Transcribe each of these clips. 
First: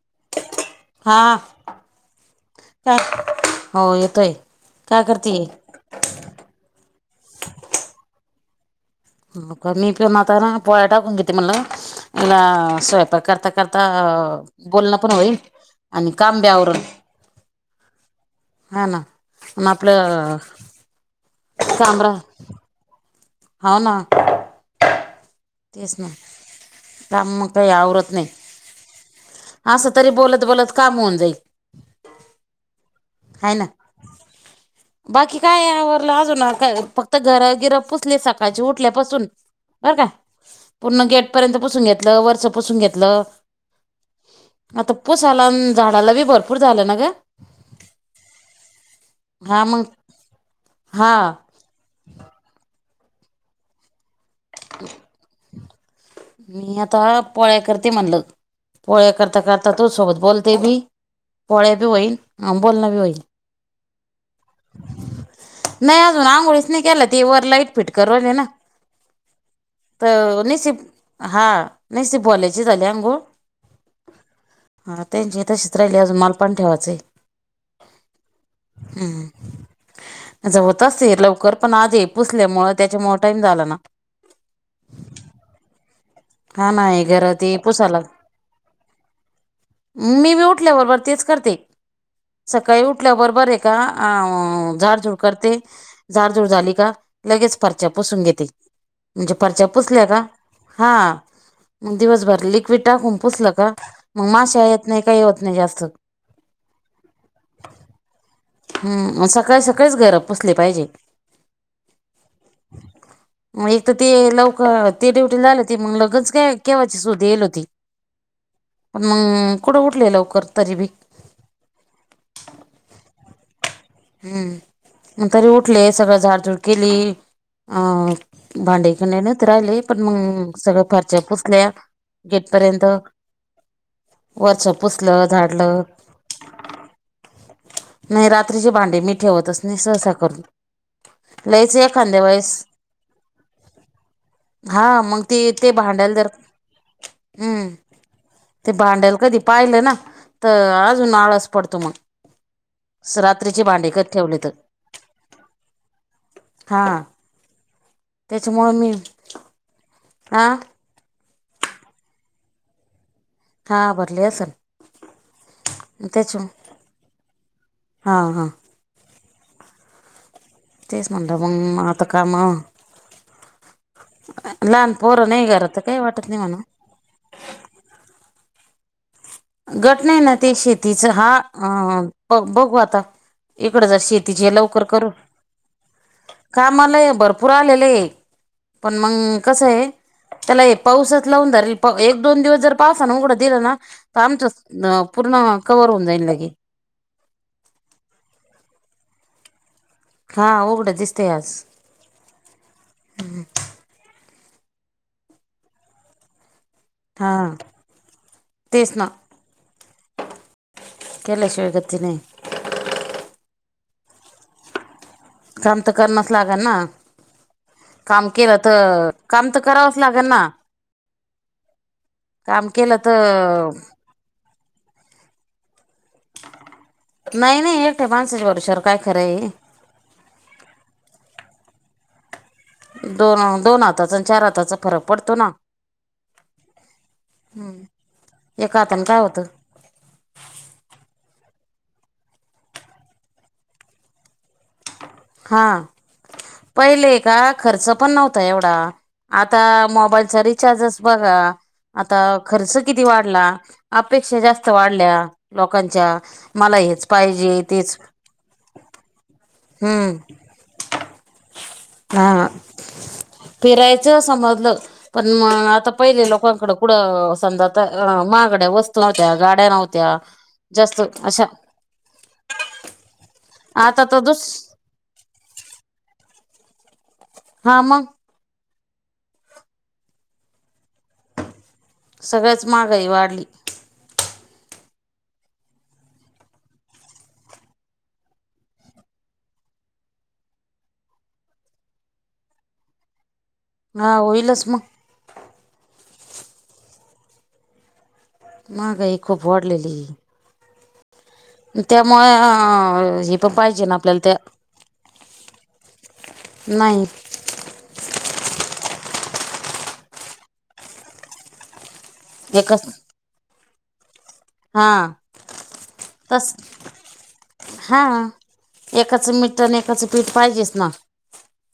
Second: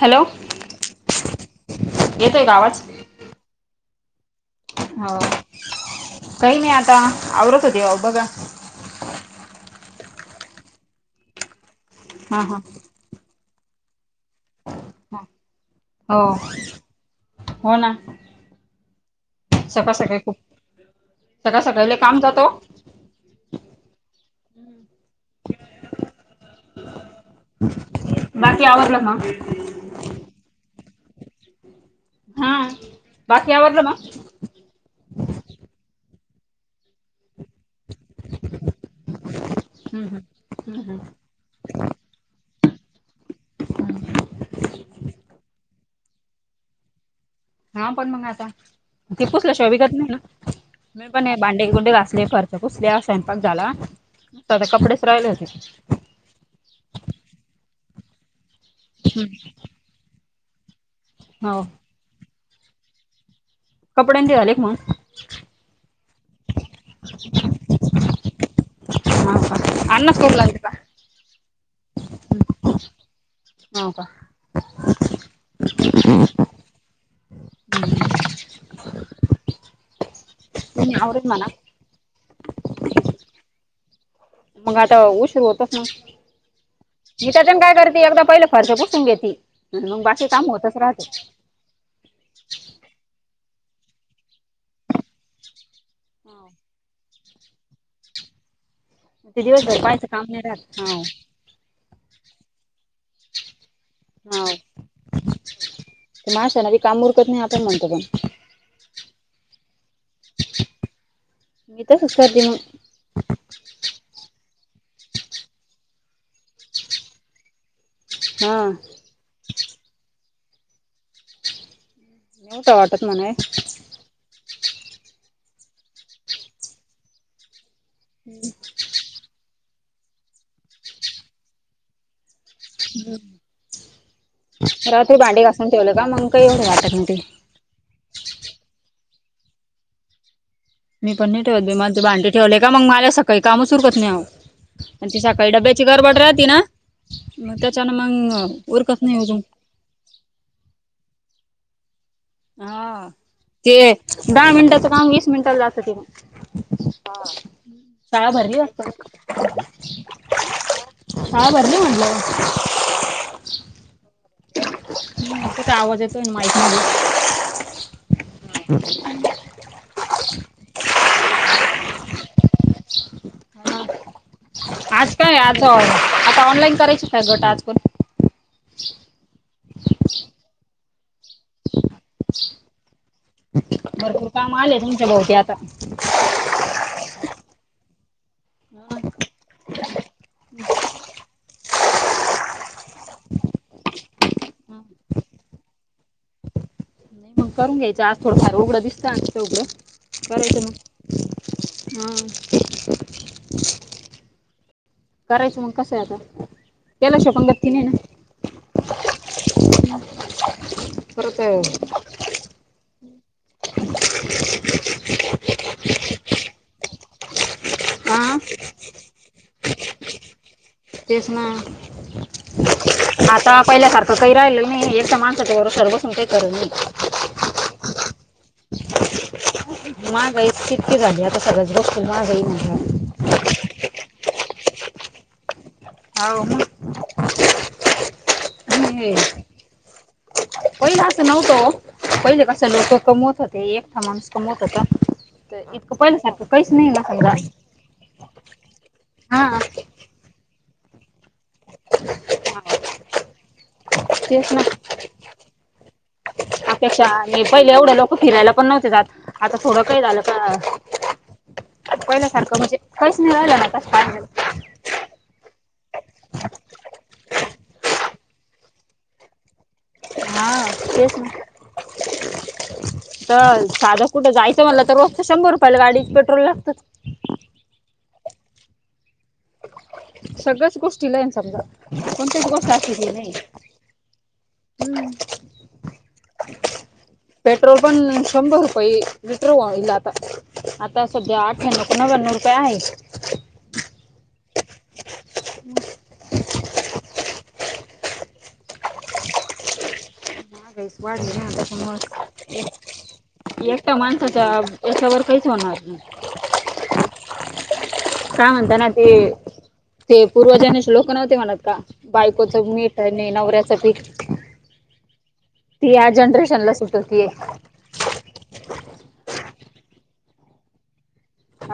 Hello, हा येतोय का आवाज? काय? हो येतय हो काही मी आता आवरत होते, बघा मी पण आता पोळ्या टाकून घेते म्हणलं, हा तीला हा स्वयंपाक करता करता बोलणं पण होईल, आणि हो काम बी आवरलं. हो ना हा ना म आपल सकाळी खूप सकाळ सकाळ लय काम जातो ओ, हो ना. हम्म. तेच ना, काम मग काही आवरत नाही. बाकी आवरलं मग अस! तरी बोलत- बोलत काम होऊन जाईल. हा. बाकी हाय ना, आवरलं मग बाकी काय आवरल अजून हा काय कत घराबिर पुसली सकाळची उठल्यापासून, बर हम्म का हम्म हम्म पूर्ण गेट पर्यंत पुसून घेतलं, वरच पुसून घेतलं. हम्म आता पूसायला आन झाडाला बी भरपूर झालं ना गं. हा पण मग आता, ते पुसलं हा शिवाय मग गत नाही ना, मी हा पण हे भाडं भाडे- कुंडे घासले, फरशा पुसल्या, स्वयंपाक झाला, कपडेच राहिले होते. मी आता पोळ्या करते म्हणल, पोळ्या करता करता तू सोबत बोलते बी हो पळ्या बी होईन, अं बोल ना बी होईन कपडे ते झाले का मग? नाही अजून आंघोळीच नाही केल्या, ती वर लाईट फिट कर होते ना. हां. [inaudible] तर निसिप, हा नीसिप वाल्यांची झाली अघोळं? हो का? हां त्यांची तशीच राहिली अजून मलापण ठेवायचं. हम्म. तसं होत तुम्ही असते आवरून म्हणा लवकर, पण आज हे पुसल्या मुळ त्याच्यामुळे टाईम झाला ना मग आता उशिर होतच ना! हा नाही मी घर ते त्याच्यान काय पुसायला करते एकदा पहिले फरशा पुसून घेते, आणि मग बाकी मी बी काम होतच उठल्याबरोबर राहते. तेच करते. सकाळी उठल्या बरोबर आहे का, झाडझुड करते. झाडझुड झाली का, लगेच फरच्या पोसून घेते. म्हणजे ते फरच्या दिवसभर पुसल्या पाहायचं का, काम नाही राहत हा मग दिवसभर लिक्विड टाकून पुसलं का, मग माशा येत नाही काय होत नाही जास्त त्या माशा न बी काम उरकत नाही. आपण म्हणतो पण हम सकाळी सकाळीच घर पुसले पाहिजे. मी तसंच करते मग मग एक तर ते लवकर ते ड्युटी झाले, त मग लगनच केव्हाची सुधा येल होती. हा पण मग कुठं उठले लवकर तरी बी नि उठाव वाटत मने हम्म मग तरी उठले सगळं झाड तुड केली, अ भांडे त राहिले पण मग सगळ फारशा पुसल्या गेटपर्यंत वरच रात्री पुसलं भांडी घासून झाडलं ठेवलं का मग का, [inaudible] नाही रात्रीचे भांडे मी ठेवतच नाही सहसा करुन. मी पण नाही ठेवत नाही, भांडे ठेवले का मला सकाळी कामच उरकत नाही आओ. हा आणि ती मग ते सकाळी ते डब्याची भांड्याला गडबड जर राहती ना. मग हम्म त्याच्यान मग उरकत नाही अजून. हा अजून आळस पडतो मग. हा रात्रीचे ते भांडे कधी ठेवले तर दहा मिनटाचं काम वीस मिनिटाला जात ते मंग, हा. शाळा भरली त्याच्यामुळं वाटत मी गं. हा शाळा भरली म्हणलं. हा बर. ह त्याचा आवाज येतोय त्याच्या माहती हा हा नाही [unintelligible] तेच म्हंटल आता कामं मध्ये आज काय आता, आता ऑनलाईन करायच काय गट आजपण. गट नाहीना ते शेतीचा हा अ ब बघू आता इकड जरा भरपूर शेतीची काम आले लवकर तुमच्या करू भोवती आता काम आलाय भरपूर आलेले. पण मग कस आहे, त्याला पाऊसच लावून धरलं एक दोन दिवस जर पावसान उघड दिलं ना, तर आमच पूर्ण कव्हर होऊन जाईन लगे. नाही मग करून घ्यायचं, आज थोडफार उघड दिसतय उघड. हा उघडं दिसतय आज. हा करायचं मग कसं आता, हा केलाशिवाय पण [inaudible] नाही ना. तेच ना परत केल्याशिवाय गती नाही. काम तर करणच लागल ना काम हा केलं तर काम तर करावंच लागल ना. तेच ना काम केलं आता तर पहिल्या सारख काही राहिलेल नाही एकट्या माणसं भरवश्यावर बसून काही खरं नाही. नाही नाही एकट्या मानसाच्या भरवश्यावर काय खरंय. मागई तितकी झाली, आता सगळ्याच गोष्टीत महागाई होनार. दोन दोन हाताचा आणि चार हाताचा फरक पडतो ना. हाव मग हम एका हातानी हे काय होतं. पहिलं असं नव्हतं ओ पहिले कस लोक कमवत होते एकटा माणूस कमवत होता. हा [unintelligible] नाही ना पहिले समजा का खर्च पण नव्हता एवढा हा आता मोबाईल री रीचार्ज बघा आता खर्च किती वाढला अपेक्षा तेच ना जास्त वाढल्या लोकांच्या. मला अपेक्षा हेच आणि पाहिजे पहिले एवढं तेच लोक फिरायला पण नव्हते जात. आता थोडं काही झालं हम्म का पहिला हा सारखं म्हणजे काईच नाही राहिलना. तस पाहायला गेल मद्लं. पण मग आता पहिले लोकांकडे कुड समजा आता महागड्या वस्तू नवत्या. गाड्या नव्हत्या. त्या हा जास्त तेच ना अशा तर आता साधं तर कुठं दुस जायचं म्हनला तर रोजच शंभर रुपयाला गाडीच पेट्रोल लागत. हा मग. सगळ्याच गोष्टी लायन समजा. कोणतीच सगळ्याच गोष्ट अशी महागाई हे नाहे. वाढली हम्म. पेट्रोल पण, शंभर रुपये लिटरल व्हाइल आता. आता सध्या आठ्याण्णव का नव्याण्णव रुपये आहे. हा होईलच म. महागाई खूप वाढलेलीय. महागाईस वाढली ना त्याच्यामुळे ते. त्यामुळे हे पण पाहिजे ना एकटा आपल्याला त्या माणसाच्या याच्यावर काहीच होणार नाही. नाही. काय म्हणता ना ते? ते पूर्वजांनेचे लोक नव्हते म्हणत का? बायकोचं एकच मीठ ह न नवऱ्याच पीठ. हा ती या तस जनरेशनला सुट होती. हा. एकाचं मीट आणि एकाचं पीठ पाहिजेच ना.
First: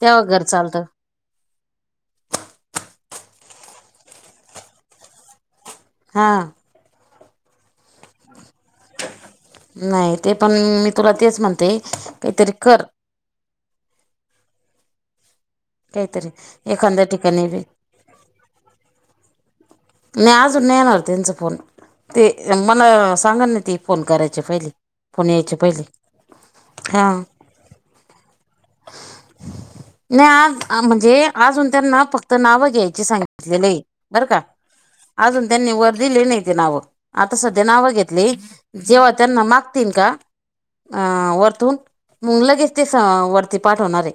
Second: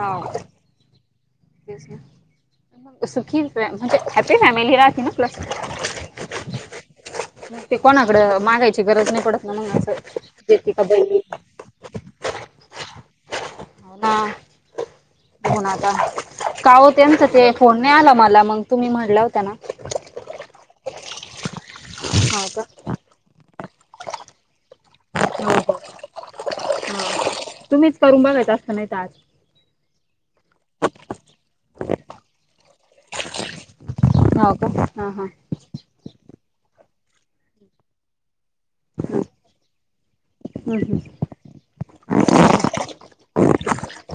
तेव्हा घर चालतं तेच ना. सुखी फ म्हणज हॅप्पी फॅमिली राहतीना प्लस. हा. मग ते कोणाकड मागायची गरज नाही पडत. ना मग असं नाही ते पण देते का मी तुला बहिणी तेच म्हणते. काहीतरी कर. हो ना. बघूना आता. काहीतरी का हो एखाद्या तेच ठिकाणी ते बी फोन नाही आला मला. मग तुम्ही म्हणलं होत ना. नाही आजून नाही नयेणारणार त्यांचां फोन. ते हो का मला सांगा ना ते फोन करायचे पहिले. फोन यायचे हो हो पहिले. हा. तुम्हीच करून बघायचा आस्ता नाहीत आज. नाही आज म्हणजे, अजून त्यांना फक्त नाव घ्यायचे सांगितलेलेय. हाव का? हा हां. त्यांनी वर दीली नाही ती नावं. आता सध्या घेतली. जेव्हा हम्म, त्यांना मागतील का? हम्म. वर्तून. मग लगेच ते वरती पाठवणारे.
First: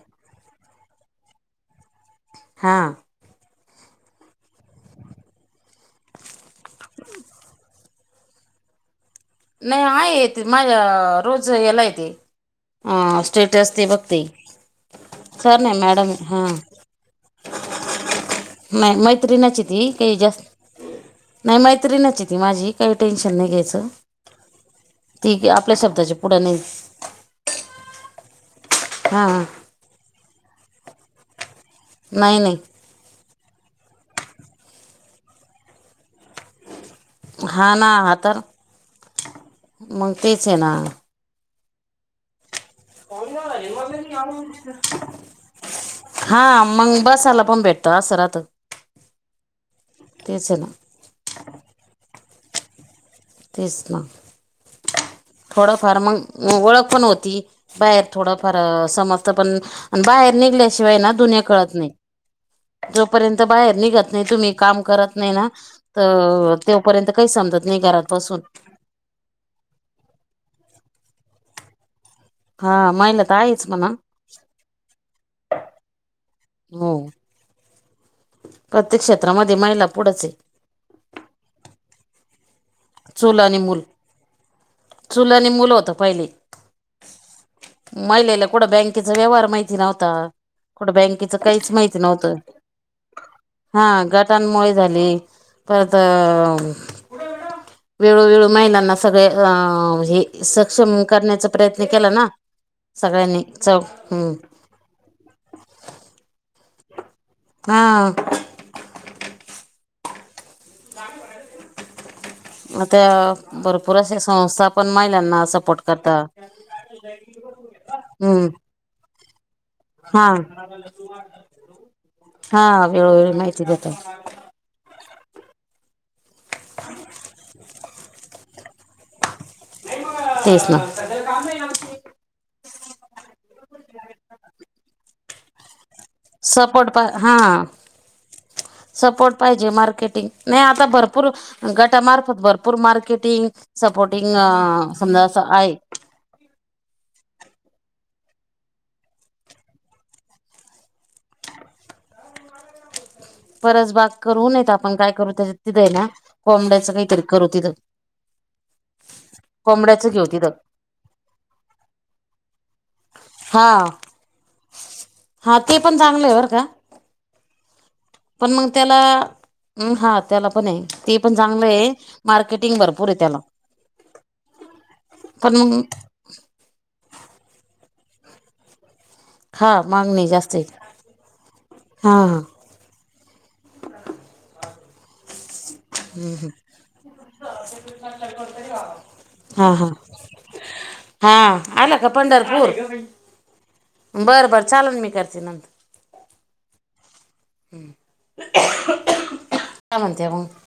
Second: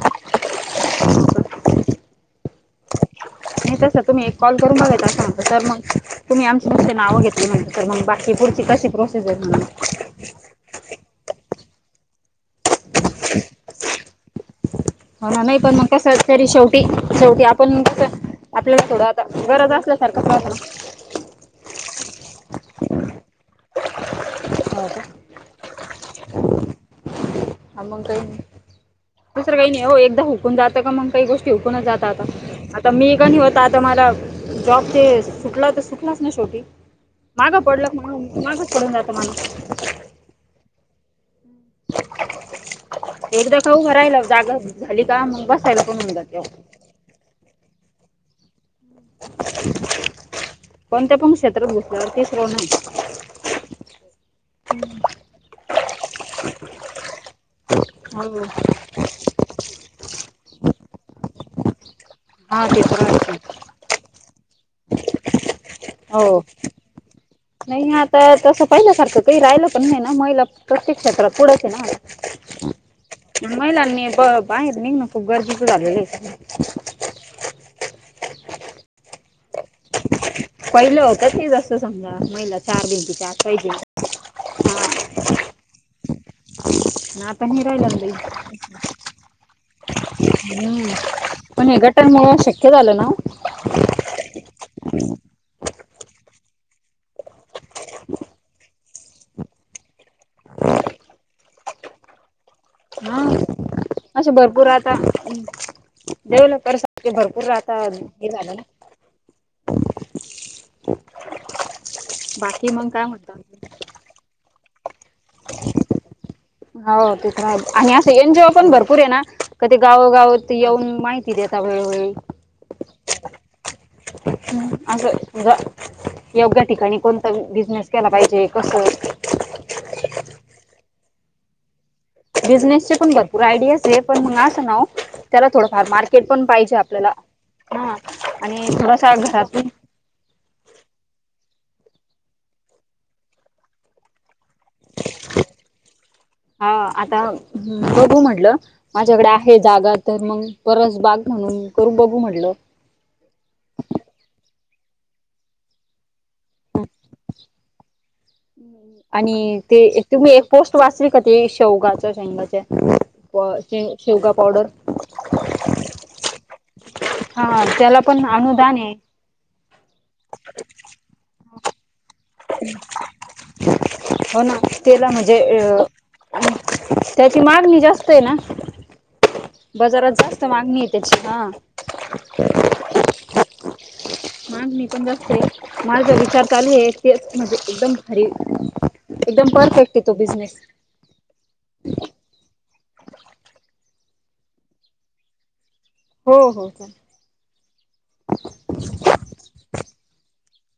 हा. नाही तसं तुम्ही एक कॉल करून बघाचा आसता तर मग. तुम्ही आमची नुस्तें नावं घेतली म्हणाता सर. मग बाकी पुढची कशी प्रो नाही आहे. येते माझ्या रोज यायलाय ते. अ स्टेटस ते बघते. हो ना. नाही सर पण मग मॅडम कसं, आहे तरी हां शेवटी, शेवटी आपण कस आपल्याला नाही थोडं आता मैत्रिणीची गरज ती काही असल्यासारखं जास्त राहतं ना. नाही मैत्रीनचे ती माझी. काही टेन्शन नाही घ्यायचं. हाव का? ती काय आपल्या शब्दाच्या पुढ नाही. हा मग काही नाही. हां दुसरं काही नाही ओ. एकदा हुकून जातं का मग काही गोष्टी हुकूनच जात. नाही नाही आता मी कणी होता आता मला जॉब ते सुटला तर सुटलाच ना शेवटी. मागं हा पडला ना माण हा माग पडून जात माणूस. क तेच ना. एकदा का उभं राहिलं जागा झाली का मग बसायला पण होऊन जाते हो. हा मग बसाला पण भेट. असे राहतं. तेच आहे ना कोणत्या पण क्षेत्रात घसलेवर तिसर नाही. तेच ना. थोडफार मग ओळख पण होती बाहेर हो थोडफार समज. बाहेर निघल्याशिवाय दुनिया कळत नाही हा तिसरं आहे. जोपर्य बाहेर. निघत नाही तुम्ही काम करत नाही ना तर तेपर्यंत काही समजत नाही. तर बसून तसं पहिल्यासारखं का राहिलं पण नाही ना महिला प्रत्येक क्षेत्रात पुढंच आहे ना. हा महिला तर आहेच म्हणा महिलांनी बाहेर आहेत निघ ना खूप गरजेचं झालेलं. हो. प्रत्येक क्षेत्रामध्ये महिला पुढच. पहिले हो का ती जसो समजा महिला चार चूल आणि भिंती मूल आत. चूल मुलं होत पहिले आता नाही राहिलं ना बाई महिलेला कोठ बँकेचा व्यवहार माहिती नव्हता. कुठं हम्म बँकेच पण काहीच हे माहिती गटांमुळे नव्हतं. शक्य झालं ना हा गटानमुळे झाली परत. वेळोवेेळू महिलांना सगळे अ हे सक्षम करण्याचा प्रयत्न केला ना. सगळ्यांनी चौ हम्म. डेव्हलप करते भरपूर राहता हा हे झालं ना. बाकी मग आता. काय म्हणतात भरपूर अशा संस्था पण महिलांना सपोर्ट करता. हो तिथ आहे आणि असं एन हम्म जीओ पण भरपूर आहे ना. क ते गावं गाव हा येऊन माहिती दे आता वेळवेळी. हा वेळोवेळी माहिती देतात असं योग्या ठिकाणी कोणता बिझनेस केला पाहिजे कसं. तेच ना. सग काम नाही आमची. बिझनेसचे पण भरपूर आयडियाज आहे पण मग असं ना त्याला थोडंफार मार्केट. केट पण पाहिजे सपोर्ट पा आपल्याला हा हा आणि थोडसा सपोर्ट घरातून. पाहिजे मार्केटिंग. नाही आता भरपूर. गटामार्फत भरपूर मार्केटिंग सपोर्टिंग समजा असं आहे. हा आता बघू म्हटलं. माझ्याकडे आहे जागा तर मग परस बाग म्हणून करू बघू म्हटलं. परस बाग करु न येत आपण काय करू त्याच्यात तिथं आहे ना कोंबड्याचं काहीतरी करू तिथं. हम्म. आणि ते कोंबड्याचं तुम घेऊ म्ही एक तिथं पोस्ट वाचली का ते शेवगाच्या शैंगाच्या. प हा शे शेवगा पावडर. हा ते पण चांगलं आहे वर का. हा हा त्याला. पण मग अनुदान आहे त्याला. हम्म हा त्याला पण आहे ते पण चांगलं आहे मार्केटिंग भरपूर आहे त्याला. हो ना तेला म्हणजे पण मग अ त्याची मागणी जास्त आहे ना. बाजारात जास्त मागणी आहे त्याची ह. हा हा हा मग मी पण घासते. मला जर विचार चालू हे तेच म्हणजे एकदम भारी एकदम हा हा परफेक्ट आहे तो बिझनेस. हा आला का पंढरपूर बर- बर चालल मी करते नंतर. हो - हो - हो. हम्म. काय म्हणते मग.